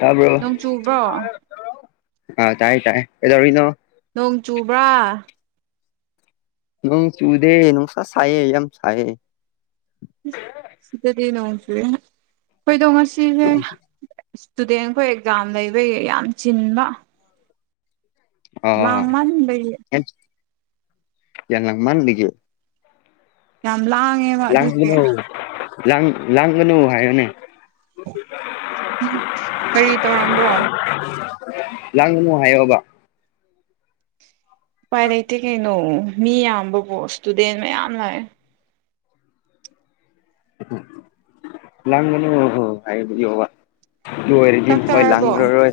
ꯇꯥꯕ꯭ꯔꯣ ꯅꯣꯡ ꯆꯨꯕ꯭ꯔꯣ ꯑ ꯇꯥꯏ ꯇꯥꯏ ꯀꯩꯗꯔꯤꯅꯣ ꯅꯣꯡ ꯆꯨꯕ꯭ꯔꯥ ꯅꯨꯡ ꯆꯨꯗꯦ ꯅꯨꯡꯁꯥ ꯁꯥꯏꯌꯦ ꯌꯥꯝ ꯁꯥꯏꯌꯦ ꯁꯤꯗꯗꯤ ꯅꯨꯡꯁꯦ ꯆꯨꯏ ꯑꯩꯈꯣꯏꯗꯣ ꯉꯁꯤꯁꯦ ꯏꯁꯇꯨꯗꯦꯟꯈꯣꯏ ꯑꯦꯛꯖꯥꯝ ꯂꯩꯕ ꯌꯥꯝ ꯆꯤꯟꯕ ꯂꯥꯡꯃꯟꯕꯒꯤ ꯑꯣ [unintelligible] ꯌꯥꯝ ꯂꯥꯡ ꯂꯒꯅꯣ ꯂꯒꯅꯣ ꯍꯥꯏꯑꯣꯅꯦ ꯀꯔꯤ ꯇꯧꯔꯝꯕ꯭ꯔꯣ ꯂꯥꯡꯒꯅꯨ ꯍꯥꯏꯌꯣꯕ ꯎꯄꯥꯏ ꯂꯩꯇꯦ ꯀꯩꯅꯣ ꯃꯤ ꯌꯥꯝꯕꯕꯨꯣ ꯏꯁꯇꯨꯗꯦꯟ ꯃꯌꯥꯝ ꯂꯥꯛꯑꯦ ꯂꯒꯅꯣ ꯍꯥꯏꯑꯣꯕ ꯑꯣꯏꯔꯗꯤ ꯆꯥꯛ ꯆꯥꯔꯕꯣ ꯂꯒ ꯑꯣꯏ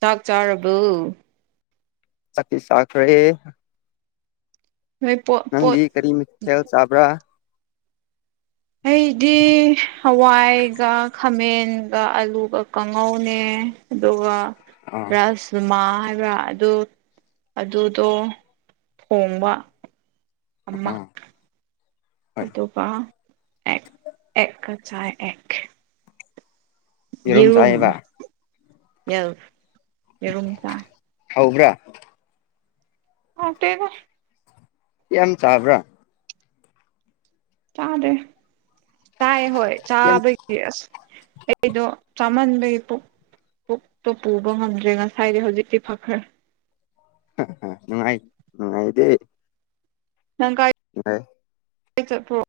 ꯆꯥꯛ ꯆꯔꯔꯕꯕꯨ ꯆꯥꯛꯇꯤ ꯆꯥꯈꯔꯦ ꯅꯣꯏ ꯄꯣꯠ ꯄꯣꯠ ꯅꯪꯗꯤ ꯀꯔꯤ ꯃꯤꯊꯦꯜ ꯆꯥꯕ꯭ꯔꯥ ꯑꯩꯗꯤ ꯍꯋꯥꯏꯒ ꯈꯥꯃꯦꯟꯒ ꯑꯂꯨꯒ ꯀꯥꯡꯉꯧꯅꯦ ꯑꯗꯨꯒ ꯑꯥ ꯔꯁ ꯃꯥ ꯍꯥꯏꯕ꯭ꯔꯥ ꯑꯗꯨ ꯑꯗꯨꯗꯣ ꯊꯣꯡꯕ ꯑꯃ ꯑꯥ ꯍꯣꯏ ꯑꯗꯨꯒ ꯑꯦꯛ ꯑꯦꯛ ꯆꯥꯏ ꯑꯦꯛ ꯌꯦꯔꯨꯝ ꯌꯦꯁ ꯌꯦꯔꯨꯝ ꯆꯥꯏ ꯍꯥꯎꯕ꯭ꯔꯥ ꯍꯥꯎꯇꯦꯗ ꯌꯥꯝ ꯆꯥꯕ꯭ꯔꯥ ꯆꯥꯗꯦ ꯆꯥꯏ ꯍꯣꯏ ꯌꯥꯝ ꯆꯥꯕꯩ ꯌꯦꯁ ꯑꯩꯗꯣ ꯆꯥꯃꯟꯕꯩ ꯄꯨꯛ ꯄꯨꯛꯇꯣ ꯄꯨꯕ ꯉꯝꯗ꯭ꯔꯦ ꯉꯁꯥꯏꯗꯤ ꯍꯧꯖꯤꯛꯇꯤ ꯐꯈ꯭ꯔꯦ [unintelligible] ꯅꯨꯡꯉꯥꯏ ꯅꯨꯡꯉꯥꯏꯗꯦ ꯅꯪ ꯀꯥꯏ [unintelligible] ꯀꯥꯏ ꯆꯠꯄ꯭ꯔꯣ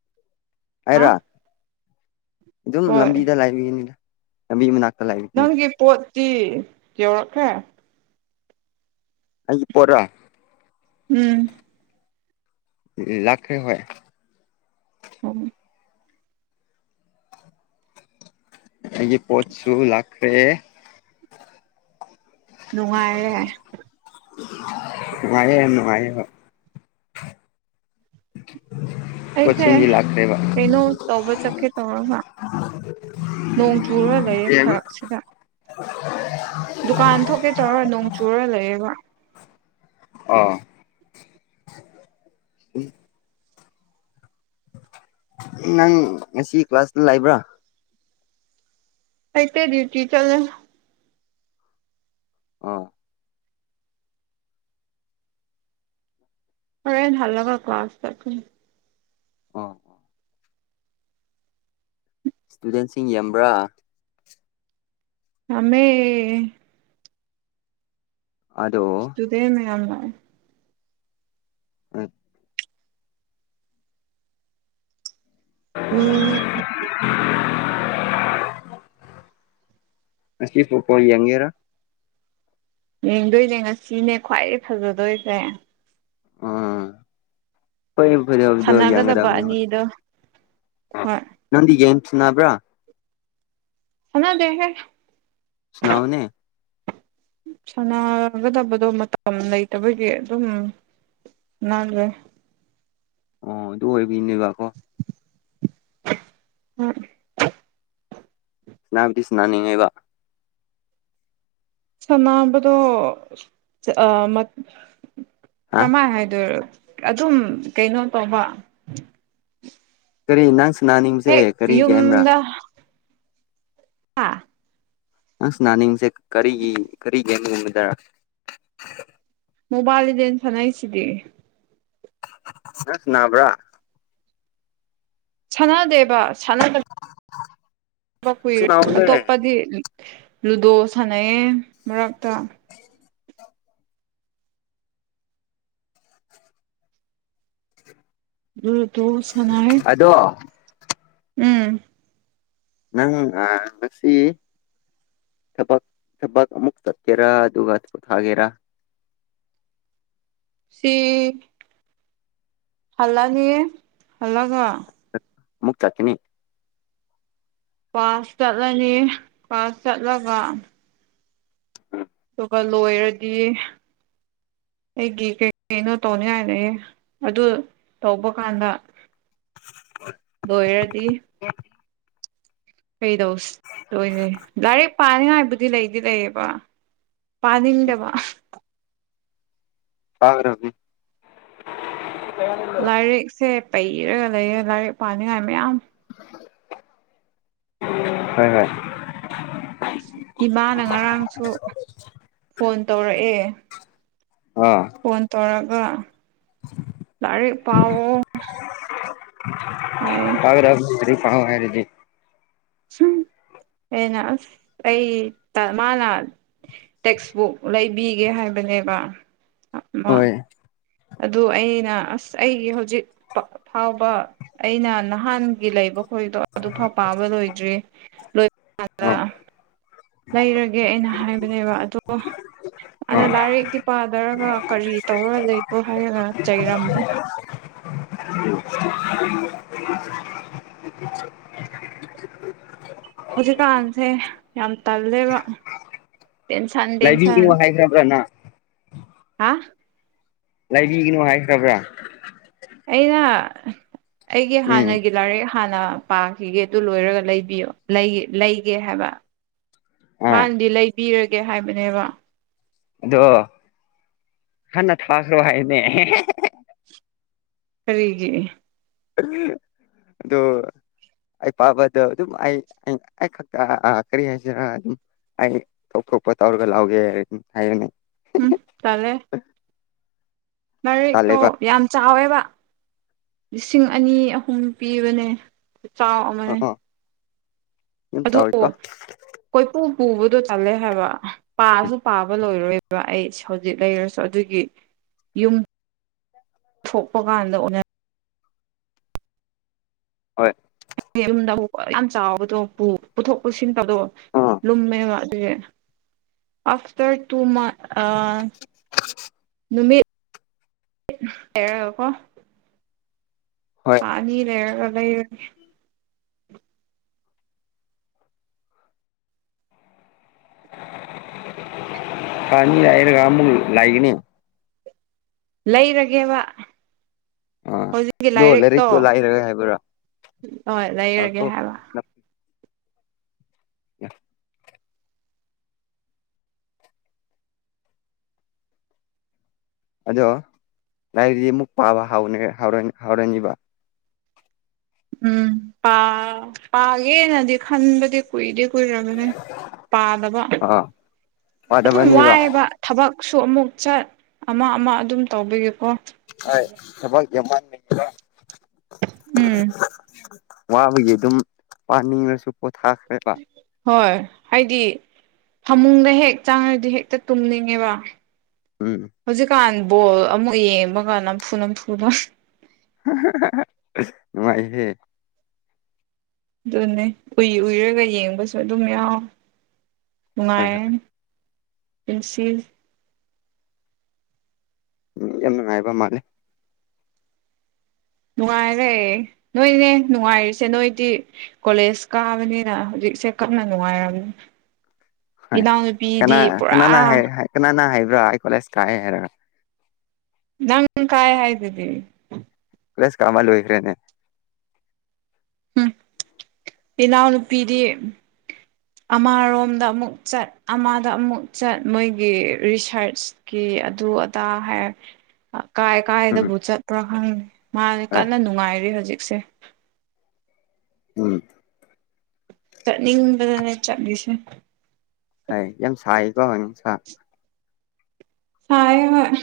ꯍꯥ ꯑꯩꯔꯣ ꯑꯗꯨꯝ ꯍꯣꯏ ꯂꯝꯕꯤꯗ ꯂꯩꯕꯅꯤꯅ ꯂꯝꯕꯤ ꯃꯅꯥꯛꯇ ꯂꯩꯕꯤꯅꯤꯅ ꯅꯪꯒꯤ ꯄꯣꯠꯇꯤ ꯌꯧꯔꯛꯈꯔꯦ ꯑꯩꯒꯤ ꯄꯣꯠ ꯂꯣ ꯎꯝ ꯂꯥꯛ꯭ꯈꯔꯦ ꯍꯣꯏ ꯎꯝ ꯑꯩꯒꯤ ꯄꯣꯠꯁꯨ ꯂꯥꯛꯈꯔꯦ ꯅꯨꯡꯉꯥꯏꯔꯦ ꯅꯨꯡꯉꯥꯏꯌꯦ ꯍꯣꯏ ꯅꯨꯡꯉꯥꯏꯌꯦ ꯑꯩꯁꯦ ꯄꯣꯠꯁꯤꯡꯗꯤ ꯂꯥꯛꯈ꯭ꯔꯦꯕ ꯀꯩꯅꯣ ꯇꯧꯕ ꯆꯠꯀꯦ ꯇꯧꯔꯒ [unintelligible] ꯅꯣꯡ ꯆꯨꯔ ꯂꯩꯌꯦ ꯐꯔꯛꯁꯤꯗ ꯗꯨꯀꯥꯟ ꯊꯣꯛꯀꯦ ꯇꯧꯔ ꯅꯣꯡ ꯆꯨꯔ ꯂꯩꯌꯦꯕ ꯑꯥ ꯅꯪ ꯉꯁꯤ ꯀ꯭ꯂꯥꯁꯇ ꯂꯩꯕ꯭ꯔꯥ ꯂꯩꯇꯦ ꯗꯌꯨꯇꯤ ꯆꯠꯂꯦ ꯑꯣ ꯍꯣꯔꯦꯟ ꯍꯜꯂꯒ ꯀꯂꯥꯁ ꯆꯠꯀꯅꯤ ꯑꯣ ꯏꯁꯇꯨꯗꯦꯟꯁꯤꯡ ꯌꯥꯝꯕ꯭ꯔꯥ ꯌꯥꯝꯃꯦ ꯑꯗꯣ ꯏꯁꯇꯨꯗꯦꯟ ꯃꯌꯥꯝ ꯂꯥꯛꯑꯦ ꯑ ꯎꯝ [unintelligible] ꯉꯁꯤ ꯐꯨꯕꯣꯜ ꯌꯦꯡꯒꯦꯔꯥ ꯌꯦꯡꯗꯣꯏꯅꯦ ꯉꯁꯤꯅꯦ ꯈ꯭ꯋꯥꯏꯗꯒꯤ ꯐꯖꯗꯣꯏꯁꯦ ꯑꯥ ꯍꯣꯏ ꯐꯖꯕꯗꯣ ꯁꯥꯟꯅꯒꯗꯕ ꯌꯦꯡꯒꯗꯕꯅꯤ ꯑꯅꯤꯗꯣ ꯍꯣꯏ ꯅꯪ ꯒꯦꯝ ꯁꯥꯅꯕ꯭ꯔꯥ ꯁꯥꯟꯅꯗꯦꯍꯦ ꯁꯥꯅꯧꯅꯦ ꯁꯥꯟꯅꯒꯗꯕꯗꯣ ꯃꯇꯝ ꯂꯩꯇꯕꯒꯤ ꯑꯗꯨꯝ ꯅꯜꯂꯦ ꯑꯣ ꯑꯗꯨ ꯑꯣꯏꯕꯤꯅꯦꯕꯀꯣ ꯍꯣꯏ ꯁꯥꯟꯅꯕꯨꯗꯤ ꯁꯥꯟꯅꯅꯤꯡꯉꯦꯕ ꯁꯥꯟꯅꯕꯗꯣ ꯍꯥ ꯀꯃꯥꯏ ꯍꯥꯏꯗꯣꯏꯔ ꯑꯗꯨꯝ ꯀꯩꯅꯣ ꯇꯧꯕ ꯀꯔꯤ ꯅꯪ ꯁꯥꯟꯅꯅꯤꯡꯕꯁꯦ ꯍꯦꯛ ꯀꯔꯤ ꯒꯦꯝꯔꯥ ꯌꯗ ꯍꯥꯥ ꯅꯪ ꯅꯥꯅꯤꯡꯁꯦ ꯀꯔꯤꯒꯤ ꯀꯔꯤ ꯒꯦꯝꯒꯨꯝꯒꯗꯔ ꯃꯣꯕꯥꯥꯏꯜꯗꯦꯟ ꯆꯅ ꯍꯥꯏꯁꯗꯦꯦ ꯑꯅꯥꯕ꯭ꯔꯥ ꯁꯥꯟꯅꯗꯦꯕ ꯁꯥꯟꯅꯗ ꯑ ꯨꯏꯔꯦ ꯑꯇꯣꯞꯄꯗꯤ ꯂꯨꯗꯣ ꯁꯥꯟꯅꯩꯌꯦ ꯃꯔꯛꯇ ꯎ ꯇꯣ ꯁꯅꯥ ꯍꯥꯏ ꯗ ꯎꯝ ꯅꯪ ꯑ ꯂꯁꯤ ꯊꯕꯛ ꯊꯕꯛ ꯑꯃꯨꯛ ꯆꯠꯀꯦꯔꯥ ꯑꯗꯨꯒ ꯊꯥꯒꯦꯔꯥ ꯁꯤ ꯍꯜꯂꯅꯤ ꯍꯜꯂꯒ ꯃꯛꯇ ꯆꯥꯛꯇꯅꯤ ꯄꯥꯁ ꯆꯠꯂꯅꯤ ꯄꯥꯁ ꯆꯠꯂꯒ ꯎꯝ ꯑꯗꯨꯒ ꯂꯣꯏꯔꯗꯤ ꯑꯩꯒꯤ ꯀꯩ ꯀꯩꯅꯣ ꯇꯧꯅꯤꯉꯥꯢ ꯂꯩꯌꯦ ꯑꯗꯨ ꯇꯧꯕ ꯀꯥꯟꯗ ꯂꯣꯢꯔꯗꯤ ꯑꯦ ꯀꯩꯗꯧ ꯂꯣꯏꯔꯦ ꯂꯥꯏꯔꯤꯛ ꯄꯥꯅꯤꯡꯉꯥꯏꯕꯨꯗꯤ ꯂꯩꯗꯤ ꯂꯩꯌꯦꯕ ꯄꯥꯅꯤꯡꯗꯕ ꯄꯒꯗꯝꯅꯤ ꯂꯥꯏꯔꯤꯛꯁꯦ ꯄꯩꯔꯒ ꯂꯩꯔ ꯂꯥꯏꯔꯤꯛ ꯄꯥꯅꯤꯡꯉꯥꯏ ꯃꯌꯥꯝ ꯍ ꯍꯣꯏ ꯏꯃꯥꯅ ꯉꯔꯥꯡꯁꯨ ꯐꯣꯟ ꯇꯧꯔꯛꯑꯦ ꯑ ꯐꯣꯟ ꯇꯧꯔꯒ ꯂꯥꯏꯔꯤꯛ ꯄꯥꯎꯑꯣ ꯍꯥꯏꯌꯦ ꯄꯒꯗꯝꯅꯤ ꯂꯔꯤꯛ ꯄꯥꯎ ꯍꯥꯏꯔꯗꯤ ꯑꯩꯅ ꯑꯁ ꯑꯩ ꯃꯥꯂꯥꯛꯅ ꯇꯦꯛꯁꯕꯨꯛ ꯂꯩꯕꯤꯒꯦ ꯍꯥꯏꯕꯅꯦꯕ ꯑꯥ ꯑꯗꯨ ꯑꯩꯅ ꯑꯁ ꯑꯩꯒꯤ ꯍꯧꯖꯤꯛ ꯐꯥꯎꯕ ꯑꯩꯅ ꯅꯍꯥꯟꯒꯤ ꯂꯩꯕ ꯍꯈꯣꯏꯗꯣ ꯑꯗꯨꯐꯥꯎ ꯄꯥꯕ ꯂꯣꯏꯗ꯭ꯔꯤ ꯂꯣꯏꯕ ꯀꯗ ꯂꯩꯔꯒꯦ ꯑꯩꯅ ꯍꯥꯏꯕꯅꯦꯕ ꯑꯗꯣ ꯑꯅ ꯑꯥ ꯂꯥꯏꯔꯤꯛꯇ ꯄꯥꯗꯔꯒ ꯀꯔꯤ ꯇꯧꯔ ꯂꯩꯕ꯭ꯔꯣ ꯍꯥꯏꯔꯒ ꯆꯩꯔꯝꯃꯦ ꯎ ꯍꯧꯖꯤꯛꯀꯥꯟꯁꯦ ꯌꯥꯝ ꯇꯜꯂꯦꯕ ꯇꯦꯟꯁꯟ ꯇꯦꯟꯁꯟ ꯂꯥꯏꯕꯤꯒꯤꯅꯣ ꯍꯥꯏꯈ꯭ꯔꯕ꯭ꯔꯅ ꯍꯥ ꯂꯩꯕꯤꯒꯅꯣ ꯍꯥꯏꯈ꯭ꯔꯕ꯭ꯔꯥ ꯑꯩꯅ ꯑꯩꯒꯤ ꯎꯝ ꯍꯥꯟꯅꯒꯤ ꯂꯥꯏꯔꯤꯛ ꯍꯥꯟꯅ ꯄꯥꯈꯤꯒꯦ ꯑꯗꯨ ꯂꯣꯏꯔꯒ ꯂꯩꯕꯤꯌꯣ ꯂꯩꯒꯦ ꯍꯥꯏꯕ ꯑꯥ ꯃꯥꯅꯗꯤ ꯂꯩꯕꯤꯔꯒꯦ ꯍꯥꯏꯕꯅꯦꯕ ꯑꯗꯣ ꯍꯟꯅ ꯊꯥꯈ꯭ꯔꯣ ꯍꯥꯏꯅꯦ ꯐꯔꯤꯒꯤ ꯑꯗꯨꯗꯣ ꯑꯩ ꯄꯥꯕꯗꯣ ꯑꯗꯨꯝ ꯑꯩ ꯑꯩ ꯈꯛꯇ ꯀꯔꯤ ꯍꯥꯏꯁꯤꯔ ꯑꯗꯨꯝ ꯑꯩ ꯊꯣꯛ ꯊꯣꯛꯄ ꯇꯧꯔꯒ ꯂꯧꯒꯦ ꯍꯥꯏ ꯍꯥꯏꯔꯅꯤ ꯎꯝ ꯇꯔꯦ ꯃꯔꯔꯤꯛꯇꯣ ꯇꯜꯂꯦꯕ ꯌꯥꯝ ꯆꯥꯎꯋꯦꯕ ꯂꯤꯁꯤꯡ ꯑꯅꯤ ꯑꯍꯨꯝ ꯄꯤꯕꯅꯦ ꯑꯣ ꯆꯥꯎꯃꯛꯅꯦ ꯑꯣ ꯌꯥꯝ ꯑꯗꯨꯗ ꯆꯥꯎꯋꯤꯀꯣ ꯀꯣꯏꯄꯨ ꯄꯨꯕꯗꯣ ꯆꯜꯂꯦ ꯍꯥꯏꯕ ꯄꯥꯁꯨ ꯄꯥꯕ ꯂꯣꯏꯔꯣꯏ ꯑꯗꯨꯒ ꯑꯩ ꯍꯧꯖꯤꯛ ꯂꯩꯔꯁꯨ ꯑꯗꯨꯒꯤ ꯌꯨꯝ ꯊꯣꯛꯄ ꯀꯥꯟꯗ ꯎ ꯍꯣꯏ ꯌꯨꯝꯗ ꯌꯥꯝ ꯆꯥꯎꯕꯗꯣ ꯄꯨꯊꯣꯛ ꯄꯨꯁꯤꯟꯕꯗꯣ ꯑꯥ ꯂꯨꯝꯃꯕ ꯑꯗꯨꯒꯤ ꯑꯐꯇꯔ ꯇꯨ ꯃꯟꯁ ꯅꯨꯃꯤꯠ ꯍꯥꯏꯔꯀꯣ ꯍꯣꯏ ꯑ ꯑꯅꯤ ꯂꯩꯔꯒ ꯂꯩꯔꯦ ꯄꯅꯤ ꯌꯥꯏꯔ ꯀ ꯃ ꯂꯥꯏꯒꯅꯤ ꯂꯩꯔꯒꯦꯕ ꯑꯥ ꯍꯧꯖꯤꯛꯀꯤ ꯑꯗꯣ ꯂꯥꯏꯔꯤꯛꯇꯣ ꯂꯥꯏꯔꯔꯣꯏ ꯍꯥꯏꯕ꯭ꯔꯥ ꯍꯣꯏ ꯑꯀꯣ ꯂꯩꯔꯒꯦ ꯍꯥꯏꯕ ꯌꯦꯁ ꯑꯗꯣ ꯂꯥꯏꯔꯤꯗꯤ ꯑꯃꯨꯛ ꯄꯥꯕ ꯍꯧꯥꯎꯔꯅꯤꯕ ꯎꯝ ꯄꯥꯒꯦꯅꯗꯤ ꯈꯟꯕꯗꯤ ꯀꯨꯏꯗꯦ ꯀꯨꯏꯔꯕꯅꯦ ꯄꯥꯗꯕ ꯑꯥ ꯑꯗꯨꯝ ꯄꯥꯗꯕꯅꯤꯕ ꯋꯥꯏꯑꯕ ꯊꯕꯛꯁꯨ ꯑꯃꯨꯛ ꯆꯠ ꯑꯃ ꯑꯃ ꯑꯗꯨꯝ ꯇꯧꯕꯤꯒꯦꯀꯣ [unintelligible] ꯎꯝ ꯋꯥꯕꯒꯤ ꯑꯗꯨꯝ ꯄꯥꯅꯤꯡꯉꯁꯨ ꯄꯣꯊꯥꯈ꯭ꯔꯦꯕ ꯍꯣꯏ ꯍꯥꯏꯗꯤ ꯐꯃꯨꯡꯗ ꯍꯦꯛ ꯆꯥꯡꯉꯗꯤ ꯍꯦꯛꯇ ꯇꯨꯝꯅꯤꯡꯉꯦꯕ ꯎꯝ ꯍꯧꯖꯤꯛꯀꯥꯟ ꯕꯣꯜ ꯑꯃꯨꯛ ꯌꯦꯡꯕꯒ ꯅꯝꯐꯨ ꯅꯝꯐꯨ [unintelligible] ꯉꯥꯏꯍꯦ ꯑꯗꯨꯅꯦ ꯎꯏ ꯎꯏꯔꯒ ꯌꯦꯡꯕꯁꯨ ꯑꯗꯨꯝ ꯌꯥꯎ ꯍꯣꯏ ꯅꯨꯡꯉꯥꯏꯔꯅꯤ ꯏꯟꯁꯤ ꯎꯝ ꯌꯥꯝ ꯅꯨꯡꯉꯥꯏꯕ ꯃꯥꯜꯂꯦ ꯅꯨꯡꯉꯥꯏꯔꯦ ꯅꯣꯏꯅꯦ ꯅꯨꯡꯉꯥꯏꯔꯤꯁꯦ ꯅꯣꯏꯗꯤ ꯀꯂꯦꯖ ꯀꯥꯃꯅꯤꯅ ꯍꯧꯖꯤꯛ ꯆꯦ ꯀꯟꯅ ꯅꯪꯉꯥꯏꯅ ꯔꯝꯅꯤ ꯍꯣꯏ ꯏꯅꯥꯎꯅꯨꯄꯤꯗꯤ ꯄꯨꯔꯥ ꯀꯅꯥ ꯍꯥꯏꯕ꯭ꯔ ꯑꯩ ꯀꯣꯂꯦꯖ ꯀꯥꯏ ꯍꯥꯏꯔ ꯅꯪ ꯀꯥꯏ ꯍꯥꯏꯗꯨꯗꯤ ꯄ꯭ꯂꯁ ꯀꯃ ꯂꯑꯣꯏ ꯈꯔꯦꯅꯦ ꯎꯝ ꯄꯤꯅꯥꯎꯅꯨꯄꯤꯗꯤ ꯑꯃꯔꯣꯝꯗ ꯑꯃꯨꯛ ꯆꯠ ꯑꯃꯗ ꯑꯃꯨꯛ ꯆꯠ ꯃꯣꯏꯒꯤ ꯔꯤꯁꯔꯁ ꯀꯤ ꯑꯗꯨ ꯑꯗꯥ ꯍꯥꯏ ꯀꯥꯏ ꯎꯝ ꯀꯥꯏꯗꯕꯨ ꯆꯠꯇꯄ꯭ꯔ ꯈꯪꯉꯅꯤ ꯃꯥꯅꯦ ꯍꯣꯏ ꯀꯟꯅ ꯅꯨꯡꯉꯥꯏꯔꯦ ꯍꯧꯖꯤꯛꯁꯦ ꯎꯝ ꯆꯠꯅꯤꯡꯕꯗꯅꯦ ꯆꯠꯂꯤꯁꯦ ꯍꯥꯏ ꯌꯥꯝ ꯁꯥꯏꯀꯣ ꯅꯨꯡꯁꯥ ꯁꯥꯏ ꯍꯣꯏ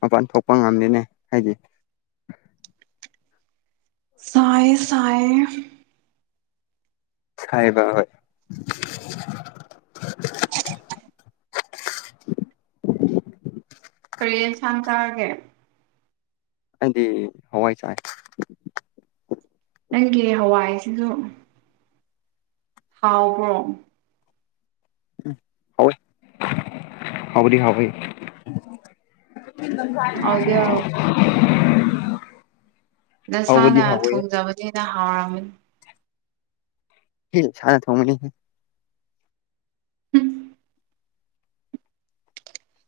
ꯃꯄꯥꯟ ꯊꯣꯛꯄ ꯉꯝꯗꯦꯅꯦ ꯍꯥꯏꯗꯤ ꯁꯥꯏ ꯁꯥꯏꯌꯦ ꯍꯥꯏꯕ ꯍꯣꯏ [inaudible] ꯀꯔꯤꯌꯦꯡꯁꯥꯡ ꯆꯥꯔꯒꯦ ꯑꯩꯗꯤ ꯍꯋꯥꯏ ꯆꯥꯏ ꯅꯪꯒꯤ ꯍꯋꯥꯏꯁꯤꯁꯨ ꯍꯥꯎꯕ꯭ꯔꯣ [unintelligible] ꯍꯥꯎꯕꯗꯤ ꯍꯥꯎ ꯑꯥ ꯍꯥꯎꯗꯤ ꯍꯥꯎ [unintelligible] ꯅꯁꯥꯅ ꯍꯥꯎꯕꯗꯤ ꯍꯥꯎꯋꯦ ꯊꯣꯡꯖꯕꯅꯤꯅ ꯍꯥꯎꯔꯝꯃꯅꯤ [unintelligible] ꯁꯥꯟ ꯊꯣꯡꯕꯅꯤ ꯎꯝ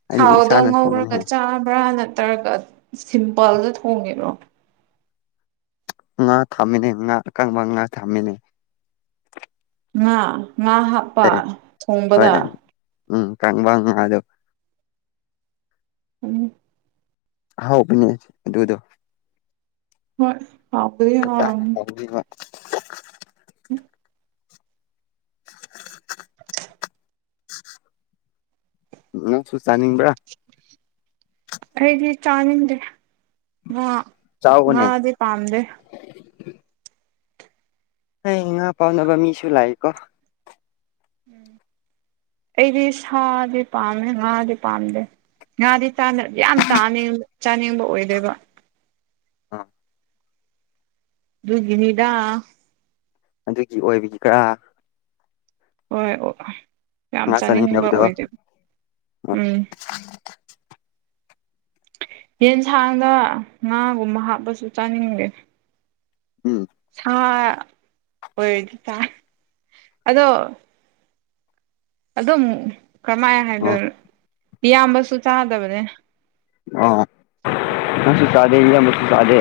ꯑꯩꯗꯤ ꯊꯥꯎꯗ ꯏꯁꯥꯅ ꯉꯧꯔꯒ ꯊꯣꯡꯕꯅꯤꯍꯦ ꯆꯥꯕ꯭ꯔꯥ ꯅꯠꯇ꯭ꯔꯒ ꯁꯤꯝꯄꯜꯗ ꯊꯣꯡꯉꯤꯔꯣ ꯉꯥ ꯊꯥꯝꯃꯤꯅꯦ ꯉꯥ ꯑꯀꯪꯕ ꯉꯥ ꯊꯥꯃꯤꯅꯦ ꯉꯥ ꯉꯥ ꯍꯨꯕ ꯍ ꯍꯣꯏ ꯎꯝ ꯀꯥꯡꯕ [unintelligible] ꯎꯝ ꯑꯍꯥꯎꯕꯅꯦ ꯑꯗꯨꯗꯣ ꯍꯣꯏ [unintelligible] ꯕꯤꯕ [inaudible] [inaudible] ꯅꯪꯁꯨ ꯆꯥꯅꯤꯡꯕ꯭ꯔ ꯑꯩꯗꯤ ꯆꯥꯅꯤꯡꯗꯦ ꯉꯥ ꯆꯥꯎꯑꯣꯅꯦ ꯉꯗꯤ ꯄꯥꯝꯗꯦ [unintelligible] ꯉꯥ ꯄꯝꯗꯕ ꯃꯤꯁꯨ ꯂꯥꯛꯏꯀꯣ ꯑꯩꯗꯤ ꯁꯥꯗꯤ ꯄꯥꯝꯃꯦ ꯉꯗꯤ ꯄꯥꯝꯗꯦ ꯉꯥꯗꯤꯥ ꯌꯥꯝꯥꯅꯤꯡ ꯆꯥꯅꯤꯡꯕ ꯑꯣꯏꯗꯣꯏꯕ ꯑꯥ ꯗꯨꯒꯤꯅꯤꯗꯥ ꯑꯗꯨꯒꯤ ꯑꯣꯏꯕꯒꯤ ꯀꯔꯥ ꯍꯣꯏ ꯑꯣ ꯌꯥꯝ ꯉꯥ ꯆꯥꯅꯤꯡꯕ ꯆꯥꯅꯤꯡꯗꯕꯗꯣ ꯑꯣꯏꯗꯦꯕ ꯍꯣꯏ ꯎꯝ ꯌꯦꯟꯁꯥꯡꯗ ꯉꯥꯒꯨꯝꯕ ꯍꯥꯞꯄꯁꯨ ꯆꯥꯅꯤꯡꯗꯦ ꯎꯝ ꯁꯥ ꯑꯣꯏꯔꯗꯤ ꯇꯥꯏ ꯑꯗꯣ ꯑꯗꯨꯝ ꯀꯔꯝꯃꯥꯏꯅ ꯑꯥ ꯍꯥꯏꯗꯣꯏ ꯏꯌꯥꯝꯕꯁꯨ ꯆꯥꯗꯕꯅꯦ ꯑꯣ ꯉꯁꯨꯁꯗꯦ ꯏꯁꯨꯁꯨꯁꯗꯦ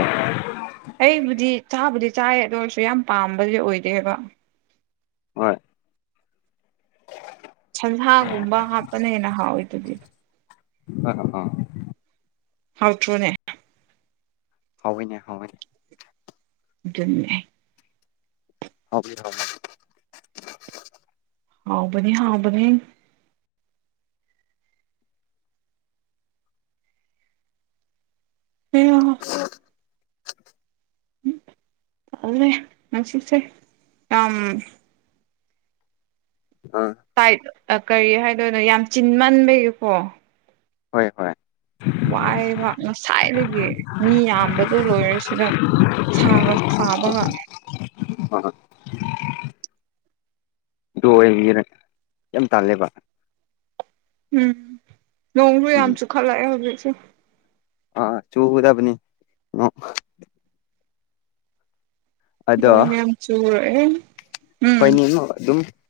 ꯑꯩꯕꯨꯗꯤ ꯆꯥꯕꯨꯗꯤ ꯆꯥꯏ ꯑꯗꯨ ꯑꯣꯏꯔꯁꯨ ꯌꯥꯝ ꯄꯥꯝꯕꯗꯤ ꯑꯣꯏꯗꯦꯕ ꯍꯣꯏ ꯁꯟꯁꯥꯒꯨꯝꯕ ꯍꯥꯞꯇꯅ ꯍꯦꯟꯅ ꯍꯥꯎꯋꯤ ꯑꯗꯨꯗꯤ ꯑ ꯑ ꯍꯥꯎ ꯊ꯭ꯔꯣꯅꯦ ꯍꯥꯎꯋꯏꯅꯦ ꯍꯥꯎꯋꯏꯅꯦ ꯑꯗꯨꯝꯃꯦ ꯍꯕꯤ ꯍ ꯍꯥꯎꯕꯅꯤ ꯍꯥꯎꯕꯅꯤ ꯑꯣ ꯑꯗꯨꯦ ꯃꯁꯤꯁꯦ ꯑ ꯍ ꯇꯥꯏꯠ ꯀꯔꯤ ꯍꯥꯏꯗꯣꯏꯅꯣ ꯌꯥꯝ ꯆꯤꯟꯃꯟꯕꯒꯤꯀꯣ ꯍꯣꯏ ꯍꯣꯏ ꯋꯥꯏꯕ ꯉꯁꯥꯏꯗꯒꯤ ꯃꯤ ꯌꯥꯝꯕꯗꯨꯣ ꯂꯣꯏꯔꯁꯤꯗ ꯁꯒ ꯁꯥꯕꯕ ꯍ ꯍꯣꯏ ꯗꯣ ꯑꯣꯏꯕꯤꯔ ꯌꯥꯝ ꯇꯥꯜꯂꯦꯕ ꯎꯝ ꯅꯣꯡꯁꯨꯨ ꯌꯥꯝ ꯎꯝ ꯆꯨꯈꯠꯂꯛꯑꯦ ꯍꯧꯖꯤꯛꯁꯨꯦ ꯑꯥ ꯆꯨꯗꯕꯅꯤ ꯑꯗꯣ ꯂꯣꯡ ꯌꯥꯝ ꯆꯨꯔꯦ ꯎꯝ ꯑꯩꯈꯣꯏꯅꯤ ꯑꯗꯨꯝ